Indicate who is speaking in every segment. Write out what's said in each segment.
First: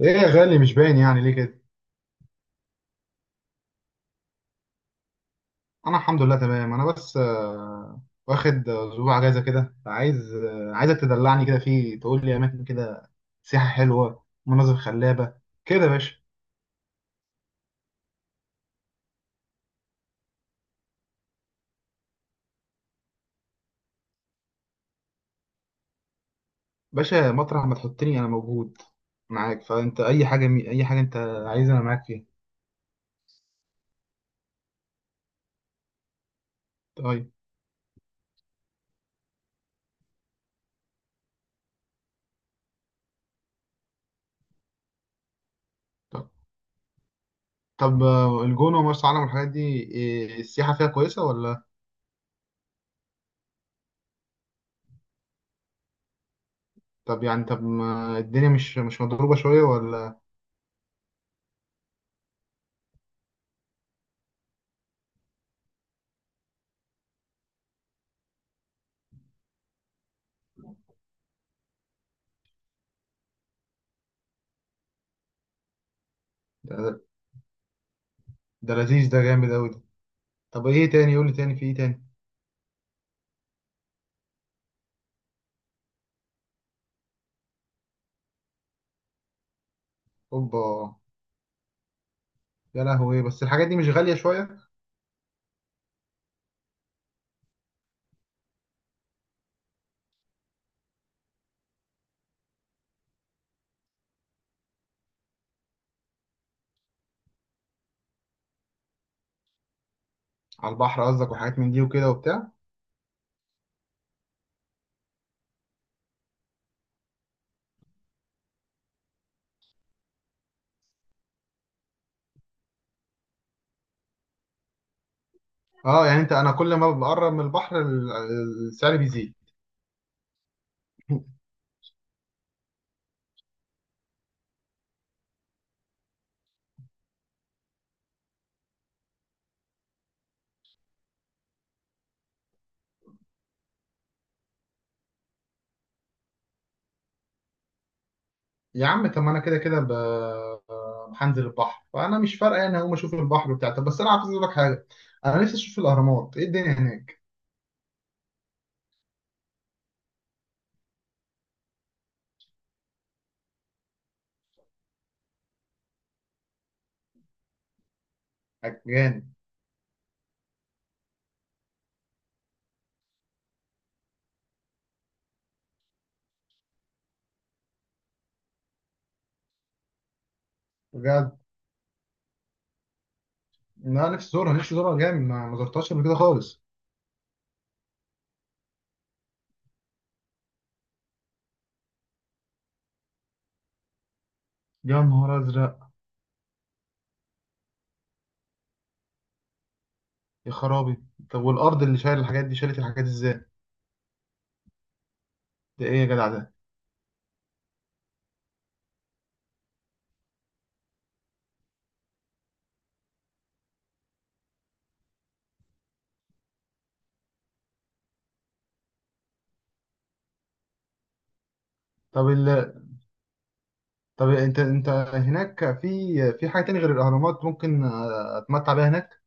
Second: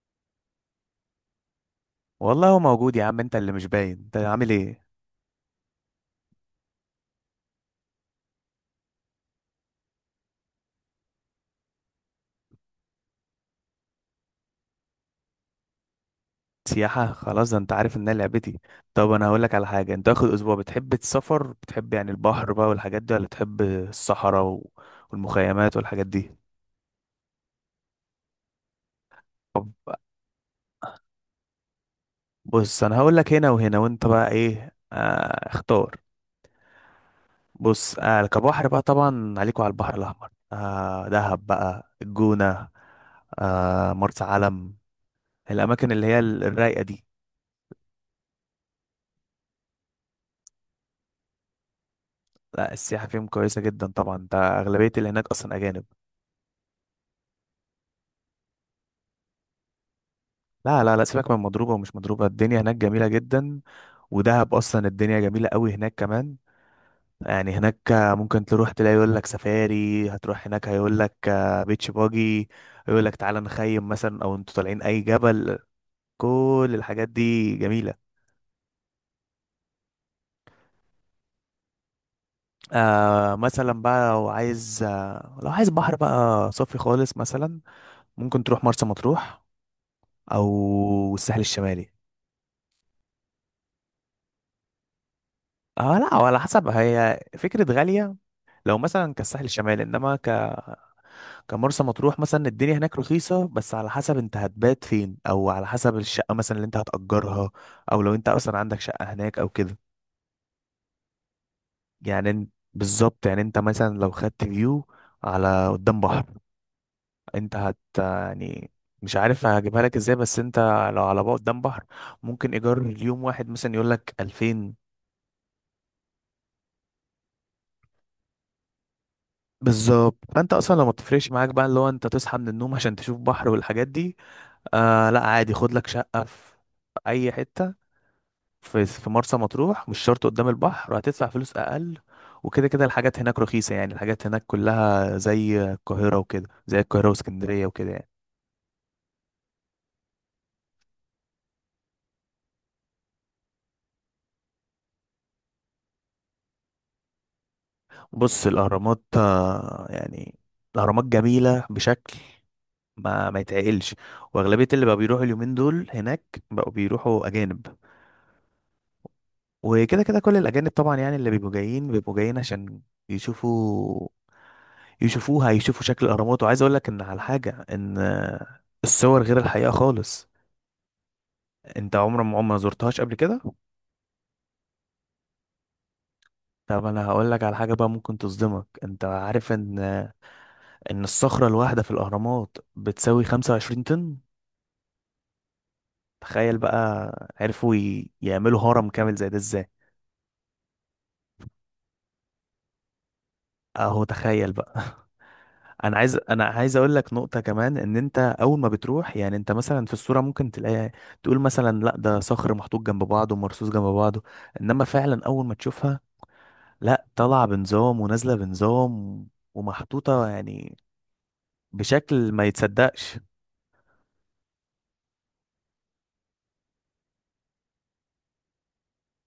Speaker 1: ايه يا غالي، مش باين يعني ليه كده.
Speaker 2: والله هو موجود يا عم، انت اللي مش باين. انت عامل ايه؟
Speaker 1: انا الحمد لله تمام. انا بس واخد اسبوع اجازه كده. عايز عايزك تدلعني كده، فيه تقول لي اماكن كده، سياحه حلوه، مناظر خلابه كده يا باشا.
Speaker 2: سياحة؟ خلاص، ده انت عارف ان انا لعبتي. طب انا هقولك على حاجة، انت واخد اسبوع، بتحب السفر، بتحب يعني البحر بقى والحاجات دي، ولا بتحب الصحراء والمخيمات والحاجات دي؟
Speaker 1: باشا مطرح ما تحطني انا موجود معاك،
Speaker 2: طب
Speaker 1: فانت اي حاجه انت عايزها انا معاك فيها.
Speaker 2: بص، انا هقولك هنا وهنا، وانت بقى ايه، اختار.
Speaker 1: طيب.
Speaker 2: بص، كبحر بقى طبعا عليكوا على البحر الاحمر، دهب بقى، الجونة، مرسى علم، الاماكن اللي هي
Speaker 1: طب
Speaker 2: الرايقة دي.
Speaker 1: طب آه، الجونه ومرسى علم والحاجات دي، إيه السياحه فيها كويسه ولا؟
Speaker 2: لا، السياحة فيهم كويسة جدا طبعا، انت اغلبية اللي هناك اصلا اجانب.
Speaker 1: طب يعني، طب ما الدنيا مش مضروبه شويه ولا؟
Speaker 2: لا لا لا، سيبك من مضروبة ومش مضروبة، الدنيا هناك جميلة جدا. ودهب أصلا الدنيا جميلة قوي هناك كمان. يعني هناك ممكن تروح تلاقي يقول لك سفاري، هتروح هناك هيقول لك بيتش باجي، يقول لك تعالى نخيم مثلا، أو انتوا طالعين أي جبل. كل
Speaker 1: ده,
Speaker 2: الحاجات دي جميلة.
Speaker 1: ده لذيذ، ده جامد قوي ده. طب ايه تاني، قول لي تاني، في ايه تاني؟
Speaker 2: مثلا بقى لو عايز بحر بقى صافي خالص مثلا، ممكن تروح مرسى مطروح
Speaker 1: اوبا،
Speaker 2: أو الساحل الشمالي.
Speaker 1: يا لهوي، بس الحاجات دي مش غالية شوية؟
Speaker 2: اه لا، على حسب، هي فكرة غالية لو مثلا كالساحل الشمالي، انما كان مرسى مطروح مثلا الدنيا هناك رخيصة. بس على حسب انت هتبات فين، او على حسب الشقة مثلا اللي انت هتأجرها، او لو انت اصلا عندك شقة هناك او كده.
Speaker 1: على البحر قصدك وحاجات من دي وكده
Speaker 2: يعني ان-
Speaker 1: وبتاع؟
Speaker 2: بالظبط، يعني انت مثلا لو خدت فيو على قدام بحر، انت هت يعني، مش عارف هجيبها لك ازاي، بس انت لو على بقى قدام بحر، ممكن ايجار اليوم واحد مثلا يقول لك 2000.
Speaker 1: اه يعني انت، انا كل ما بقرب من البحر السعر بيزيد.
Speaker 2: بالظبط، فانت اصلا لو ما بتفرقش معاك بقى اللي هو انت تصحى من النوم عشان تشوف بحر والحاجات دي، لا عادي، خد لك شقة في اي حتة في مرسى مطروح، مش شرط قدام البحر، هتدفع فلوس اقل. وكده كده الحاجات هناك رخيصة، يعني الحاجات هناك كلها زي القاهرة وكده، زي القاهرة واسكندرية وكده يعني.
Speaker 1: يا عم، طب ما انا كده كده هنزل البحر، فانا مش فارقه يعني، هقوم اشوف البحر بتاع. طب بس انا عايز اقول لك حاجه، انا نفسي اشوف الاهرامات، ايه الدنيا هناك؟
Speaker 2: بص، الأهرامات يعني الأهرامات جميلة بشكل ما يتعقلش. وأغلبية اللي بقى بيروحوا اليومين دول هناك بقوا بيروحوا أجانب.
Speaker 1: جامد.
Speaker 2: وكده كده كل الأجانب طبعا، يعني اللي بيبقوا جايين بيبقوا جايين عشان يشوفوا، يشوفوا شكل الأهرامات. وعايز أقول لك إن على حاجة، إن الصور غير الحقيقة خالص.
Speaker 1: بجد،
Speaker 2: انت عمرك ما عمرك ما زرتهاش قبل كده؟
Speaker 1: انا نفسي ازورها، نفسي ازورها جامد، ما زرتهاش قبل كده خالص.
Speaker 2: طب انا هقول لك على حاجه بقى ممكن تصدمك. انت عارف ان الصخره الواحده في الاهرامات بتساوي 25 طن؟
Speaker 1: يا نهار ازرق.
Speaker 2: تخيل بقى، عرفوا يعملوا هرم كامل زي ده ازاي.
Speaker 1: يا خرابي. طب والارض اللي شايل الحاجات دي شالت الحاجات ازاي؟
Speaker 2: اهو تخيل بقى.
Speaker 1: ده ايه يا جدع
Speaker 2: انا
Speaker 1: ده؟
Speaker 2: عايز اقول لك نقطه كمان، ان انت اول ما بتروح، يعني انت مثلا في الصوره ممكن تلاقي تقول مثلا لا ده صخر محطوط جنب بعضه ومرصوص جنب بعضه، انما فعلا اول ما تشوفها، لا، طالعه بنظام ونازله بنظام ومحطوطه يعني
Speaker 1: طب
Speaker 2: بشكل ما
Speaker 1: ال
Speaker 2: يتصدقش.
Speaker 1: طب انت، هناك في حاجه تانية غير الاهرامات ممكن اتمتع بيها هناك؟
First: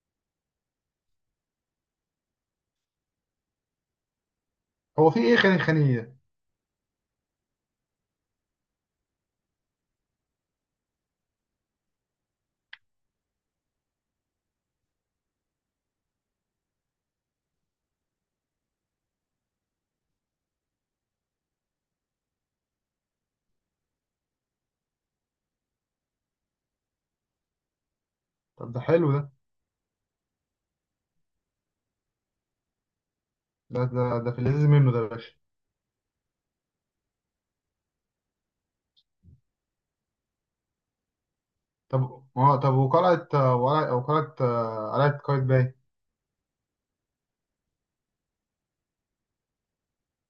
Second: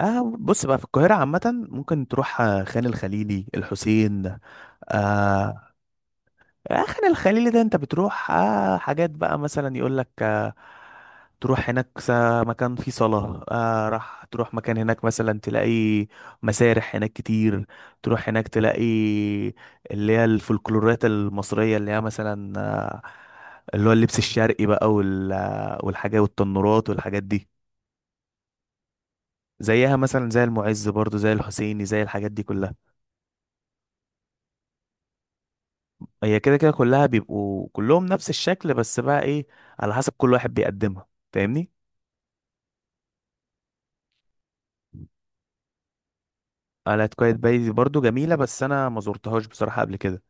Speaker 2: اه بص بقى، في القاهرة عامة ممكن تروح خان الخليلي، الحسين،
Speaker 1: هو في ايه، خاني
Speaker 2: آه.
Speaker 1: خانيه؟
Speaker 2: خان الخليلي ده انت بتروح حاجات بقى، مثلا يقول لك آه، تروح هناك، مكان فيه صلاة، راح تروح مكان هناك مثلا تلاقي مسارح هناك كتير. تروح هناك تلاقي اللي هي الفولكلورات المصرية، اللي هي مثلا اللي هو اللبس الشرقي بقى والحاجات والتنورات والحاجات دي.
Speaker 1: طب ده حلو ده.
Speaker 2: زيها مثلا زي المعز، برضو زي الحسيني، زي الحاجات دي كلها.
Speaker 1: ده في اللذيذ منه ده يا باشا.
Speaker 2: هي كده كده كلها بيبقوا كلهم نفس الشكل، بس بقى ايه، على حسب كل واحد بيقدمها. فاهمني.
Speaker 1: طب اه، طب وقلعه آه، وقلعه وقلعه آه، قلعه قايتباي؟
Speaker 2: قلعة قايتباي دي برضو جميلة، بس انا ما زرتهاش بصراحة قبل كده.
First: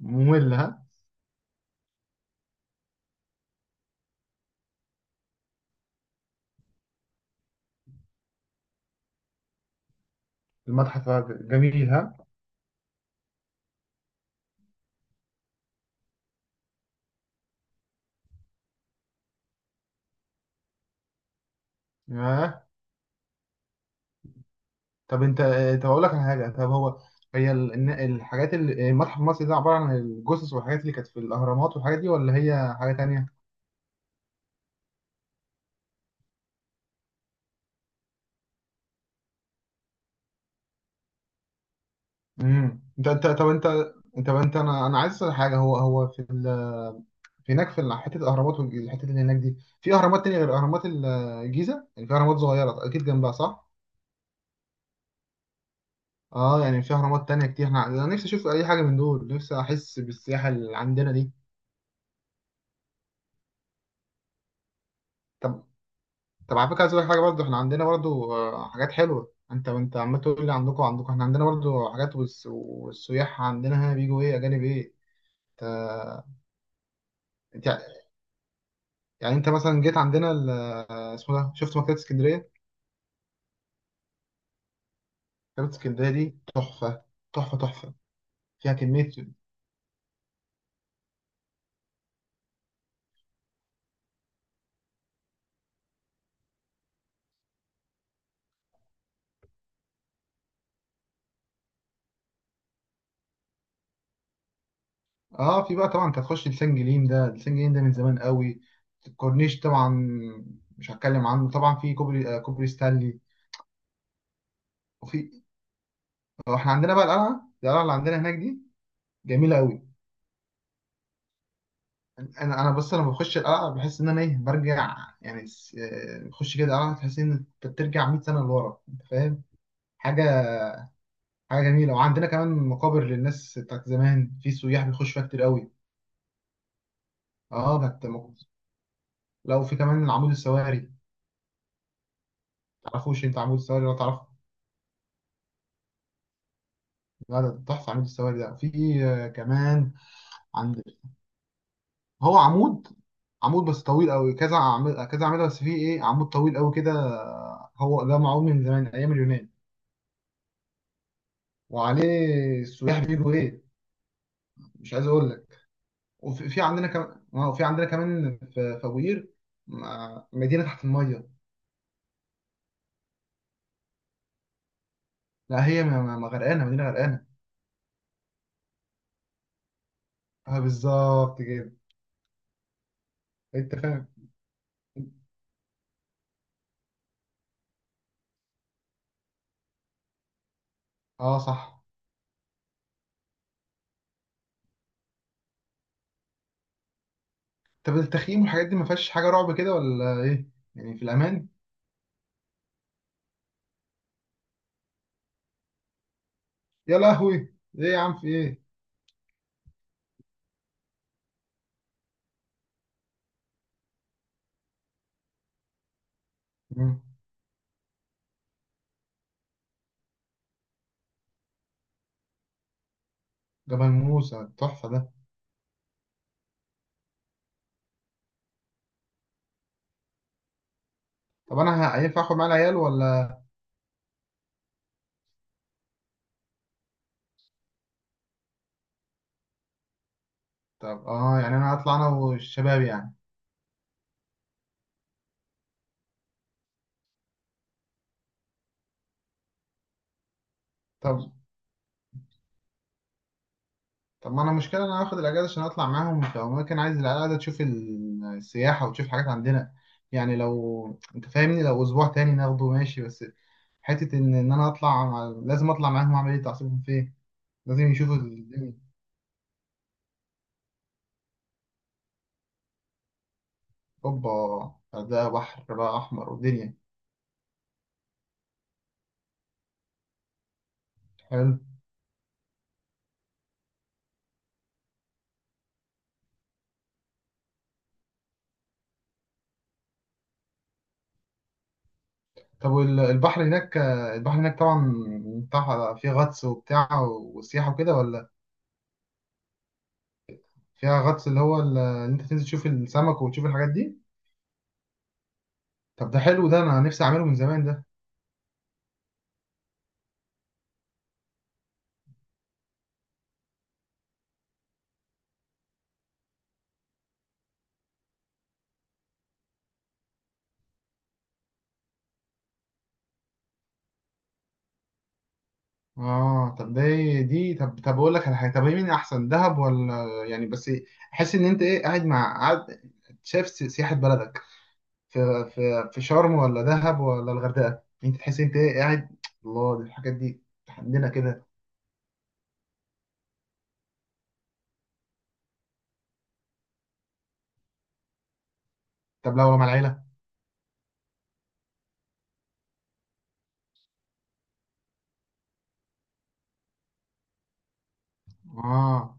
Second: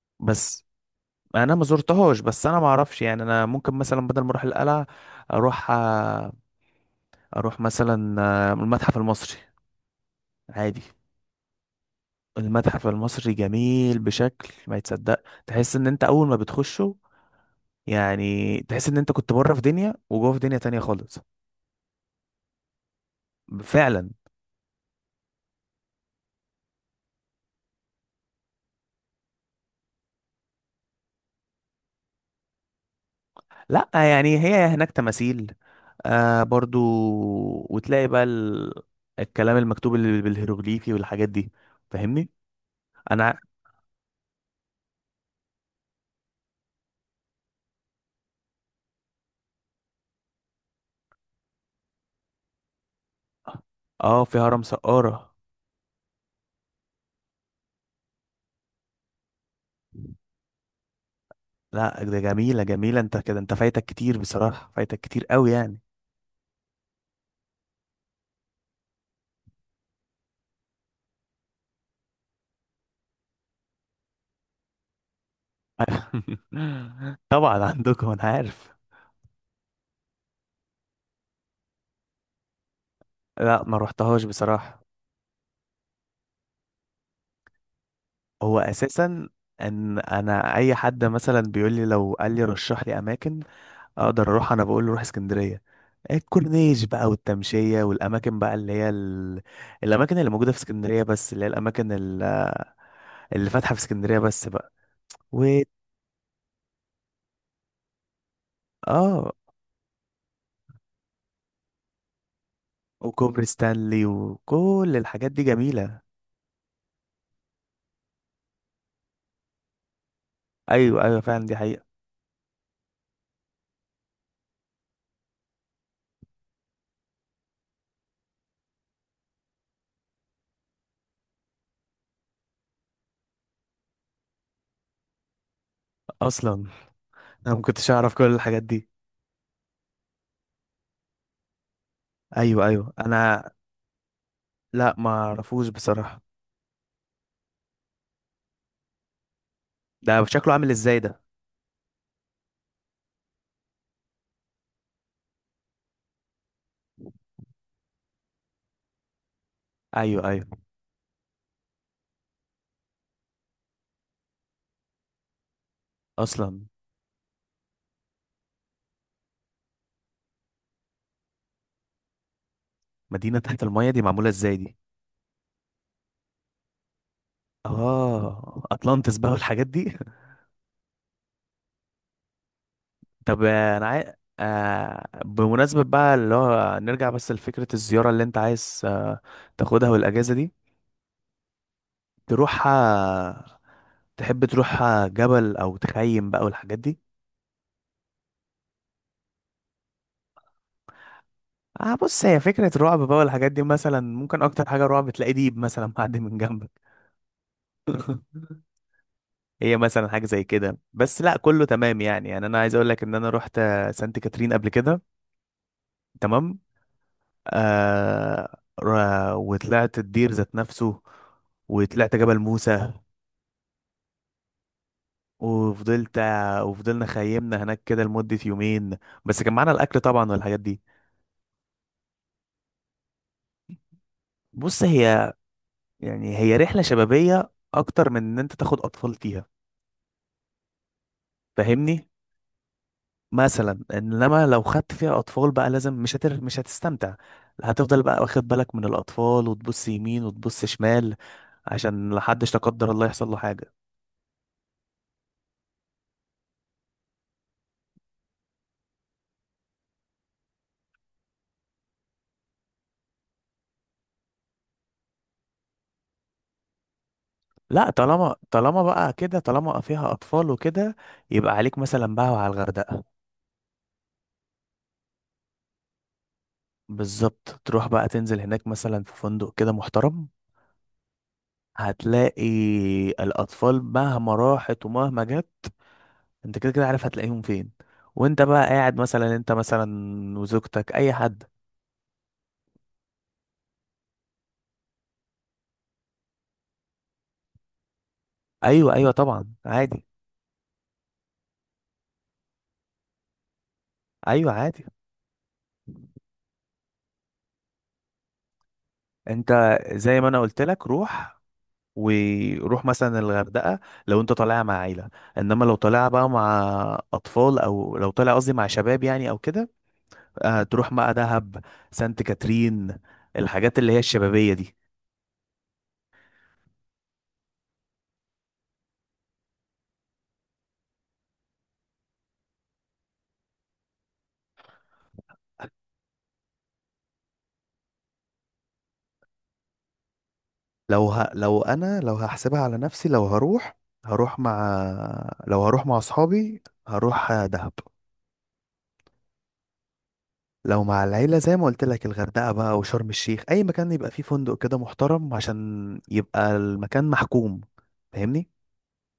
Speaker 1: ممل
Speaker 2: بس
Speaker 1: ها.
Speaker 2: انا ما زرتهاش، بس انا ما اعرفش يعني. انا ممكن مثلا بدل ما اروح القلعة، اروح مثلا المتحف المصري عادي.
Speaker 1: المتحف، جميل ها.
Speaker 2: المتحف المصري جميل بشكل ما يتصدق، تحس ان انت اول ما بتخشه، يعني تحس ان انت كنت بره في دنيا وجوه في دنيا تانية خالص،
Speaker 1: ياه.
Speaker 2: فعلا.
Speaker 1: طب انت طب اقول لك على حاجه، طب هو هي ال- الن- الحاجات اللي المتحف المصري ده، عباره عن الجثث والحاجات اللي كانت في الاهرامات والحاجات دي، ولا هي حاجه تانية؟
Speaker 2: لا يعني هي هناك تماثيل برضو، وتلاقي بقى الكلام المكتوب اللي بالهيروغليفي والحاجات دي. فاهمني.
Speaker 1: امم، انت انت
Speaker 2: انا
Speaker 1: طب انت طب انت انا انا عايز اسال حاجه. هو هو في ال هناك في حته الاهرامات والحته اللي هناك دي، في اهرامات تانية غير اهرامات الجيزه يعني؟ في اهرامات صغيره اكيد جنبها، صح؟
Speaker 2: اه، في هرم سقارة.
Speaker 1: اه يعني في اهرامات تانية كتير، احنا انا نفسي اشوف اي حاجه من دول، نفسي احس بالسياحه اللي عندنا دي.
Speaker 2: لا ده جميلة جميلة، انت كده انت فايتك كتير بصراحة، فايتك كتير قوي
Speaker 1: طب،
Speaker 2: يعني.
Speaker 1: طب على فكره، عايز اقول لك حاجه برضه، احنا عندنا برضه حاجات حلوه. انت انت عمال تقول لي عندكم عندكم، احنا عندنا برضه حاجات. والسياح عندنا هنا بيجوا ايه، اجانب ايه. انت
Speaker 2: طبعا
Speaker 1: انت-
Speaker 2: عندكم، انا عارف.
Speaker 1: يعني انت مثلا جيت عندنا اسمه ده، شفت مكتبه اسكندريه؟
Speaker 2: لا ما روحتهاش بصراحة.
Speaker 1: مكتبه اسكندريه دي تحفه، تحفه،
Speaker 2: هو
Speaker 1: فيها كمية.
Speaker 2: اساسا ان انا اي حد مثلا بيقول لي، لو قال لي رشح لي اماكن اقدر اروح، انا بقول له روح اسكندريه، الكورنيش بقى والتمشيه، والاماكن بقى اللي هي الاماكن اللي موجوده في اسكندريه، بس اللي هي اللي فاتحه في اسكندريه بس بقى، و...
Speaker 1: اه في بقى طبعا، انت هتخش لسان جليم، ده لسان جليم ده من زمان قوي.
Speaker 2: اه،
Speaker 1: الكورنيش طبعا مش هتكلم عنه. طبعا في كوبري، آه كوبري ستانلي.
Speaker 2: وكوبري ستانلي وكل الحاجات دي
Speaker 1: وفي
Speaker 2: جميله.
Speaker 1: احنا عندنا بقى القلعه، القلعه اللي عندنا هناك دي جميله قوي.
Speaker 2: ايوه ايوه فعلا، دي حقيقه.
Speaker 1: انا انا بس لما بخش القلعه بحس ان انا ايه، برجع يعني. بخش كده القلعه، تحس ان انت بترجع 100 سنه لورا، انت فاهم؟ حاجه، حاجه جميله. وعندنا كمان مقابر للناس بتاعت زمان، في سياح بيخشوا فيها كتير قوي.
Speaker 2: اصلا انا ما
Speaker 1: اه
Speaker 2: كنتش
Speaker 1: كانت
Speaker 2: اعرف كل
Speaker 1: مق-
Speaker 2: الحاجات دي.
Speaker 1: لو في كمان عمود السواري،
Speaker 2: ايوه ايوه.
Speaker 1: تعرفوش انت عمود السواري ولا تعرف؟
Speaker 2: لا ما اعرفوش بصراحه.
Speaker 1: لا ده تحفة، عمود السواري ده في كمان.
Speaker 2: ده شكله عامل
Speaker 1: عند،
Speaker 2: ازاي ده؟
Speaker 1: هو عمود، عمود بس طويل قوي، كذا عمود كذا عمود بس، فيه ايه، عمود طويل قوي كده، هو ده معمول من زمان ايام اليونان.
Speaker 2: ايوه ايوه
Speaker 1: وعليه السياح بيجوا ايه، مش عايز اقول لك. وفي
Speaker 2: اصلا.
Speaker 1: في عندنا كمان، اه في عندنا كمان، في في ابو قير، مدينة تحت المية.
Speaker 2: مدينه تحت الميه دي معموله ازاي دي؟
Speaker 1: لا هي ما غرقانة، مدينة غرقانة.
Speaker 2: اه، اطلانتس بقى والحاجات دي.
Speaker 1: اه بالظبط كده.
Speaker 2: طب
Speaker 1: انت
Speaker 2: انا عايز،
Speaker 1: فاهم.
Speaker 2: بمناسبة بقى اللي هو نرجع بس لفكرة الزيارة اللي انت عايز تاخدها، والاجازة دي
Speaker 1: اه صح.
Speaker 2: تروحها، تحب تروحها جبل او تخيم بقى والحاجات دي؟
Speaker 1: طب التخييم والحاجات دي ما فيهاش حاجة رعب كده ولا ايه؟ يعني في الامان؟
Speaker 2: اه بص، هي فكرة رعب بقى والحاجات دي، مثلا ممكن اكتر حاجة رعب تلاقي ديب مثلا معدي من جنبك.
Speaker 1: يا لهوي، ايه يا عم، في ايه؟
Speaker 2: هي مثلا حاجة زي كده، بس لا كله تمام يعني. يعني انا عايز اقول لك ان انا رحت سانت كاترين قبل كده، تمام.
Speaker 1: مم.
Speaker 2: آه. وطلعت الدير ذات نفسه، وطلعت جبل موسى،
Speaker 1: جبل موسى تحفة ده.
Speaker 2: وفضلت وفضلنا خيمنا هناك كده لمدة يومين، بس كان معانا الأكل طبعا والحاجات دي.
Speaker 1: طب أنا هينفع آخد معايا العيال ولا؟
Speaker 2: بص، هي يعني هي رحلة شبابية أكتر من إن أنت تاخد أطفال فيها.
Speaker 1: طب آه يعني أنا هطلع
Speaker 2: فاهمني،
Speaker 1: أنا والشباب يعني.
Speaker 2: مثلا. إنما لو خدت فيها أطفال بقى لازم، مش هتستمتع، هتفضل بقى واخد بالك من الأطفال وتبص يمين وتبص شمال،
Speaker 1: طب،
Speaker 2: عشان لحدش لا قدر الله يحصل له حاجة.
Speaker 1: طب ما أنا مشكلة إن أنا هاخد الأجازة عشان أطلع معاهم، فممكن عايز العيال قاعدة تشوف السياحة وتشوف حاجات عندنا يعني. لو أنت فاهمني، لو أسبوع تاني ناخده ماشي، بس حتة إن أنا أطلع لازم أطلع معاهم، أعمل إيه، تعصيبهم فين، لازم
Speaker 2: لا،
Speaker 1: يشوفوا
Speaker 2: طالما
Speaker 1: الدنيا.
Speaker 2: طالما بقى كده، طالما فيها اطفال وكده، يبقى عليك مثلا بقى وعلى الغردقه.
Speaker 1: أوبا، ده بحر بقى أحمر ودنيا.
Speaker 2: بالظبط، تروح بقى تنزل هناك مثلا في فندق كده محترم،
Speaker 1: حلو.
Speaker 2: هتلاقي الاطفال مهما راحت ومهما جت انت كده كده عارف هتلاقيهم فين، وانت بقى قاعد مثلا، انت مثلا وزوجتك، اي حد.
Speaker 1: طب والبحر هناك، البحر هناك طبعا بتاع فيه غطس وبتاع وسياحة وكده ولا؟
Speaker 2: ايوه ايوه طبعا عادي.
Speaker 1: فيها غطس، اللي هو اللي انت تنزل تشوف السمك وتشوف الحاجات دي؟
Speaker 2: ايوه عادي.
Speaker 1: طب ده حلو ده، انا نفسي اعمله من زمان ده.
Speaker 2: انت زي ما انا قلت لك، روح وروح مثلا الغردقة لو انت طالعها مع عيلة، انما لو طالعها بقى مع اطفال، او لو طالع قصدي مع شباب يعني او كده، تروح بقى دهب، سانت كاترين، الحاجات اللي هي الشبابية دي.
Speaker 1: اه طب ده إيه دي، طب طب اقول لك على حاجة، طب إيه مين احسن، دهب ولا يعني، بس احس ان انت ايه قاعد مع، قاعد شايف سياحة بلدك في، في شرم ولا دهب ولا الغردقة، انت تحس انت ايه، قاعد، الله، دي الحاجات دي عندنا كده.
Speaker 2: لو انا لو هحسبها على نفسي، لو هروح، هروح مع لو هروح مع اصحابي، هروح دهب.
Speaker 1: طب لو مع العيلة.
Speaker 2: لو مع العيلة، زي ما قلت لك، الغردقة بقى وشرم الشيخ، اي مكان يبقى فيه فندق كده محترم عشان يبقى المكان محكوم. فاهمني.
Speaker 1: اه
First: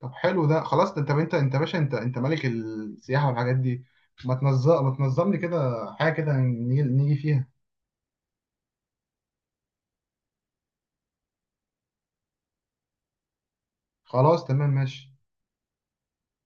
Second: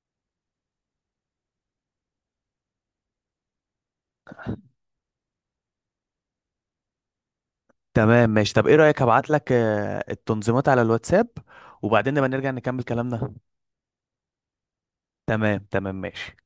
Speaker 1: طب حلو ده خلاص طب انت، يا باشا انت ملك السياحه والحاجات دي، ما تنظم لي كده حاجه كده، نيجي فيها.
Speaker 2: تمام ماشي. طب ايه رأيك، هبعت لك التنظيمات على الواتساب، وبعدين نبقى نرجع نكمل كلامنا.
Speaker 1: خلاص تمام ماشي.
Speaker 2: تمام تمام ماشي.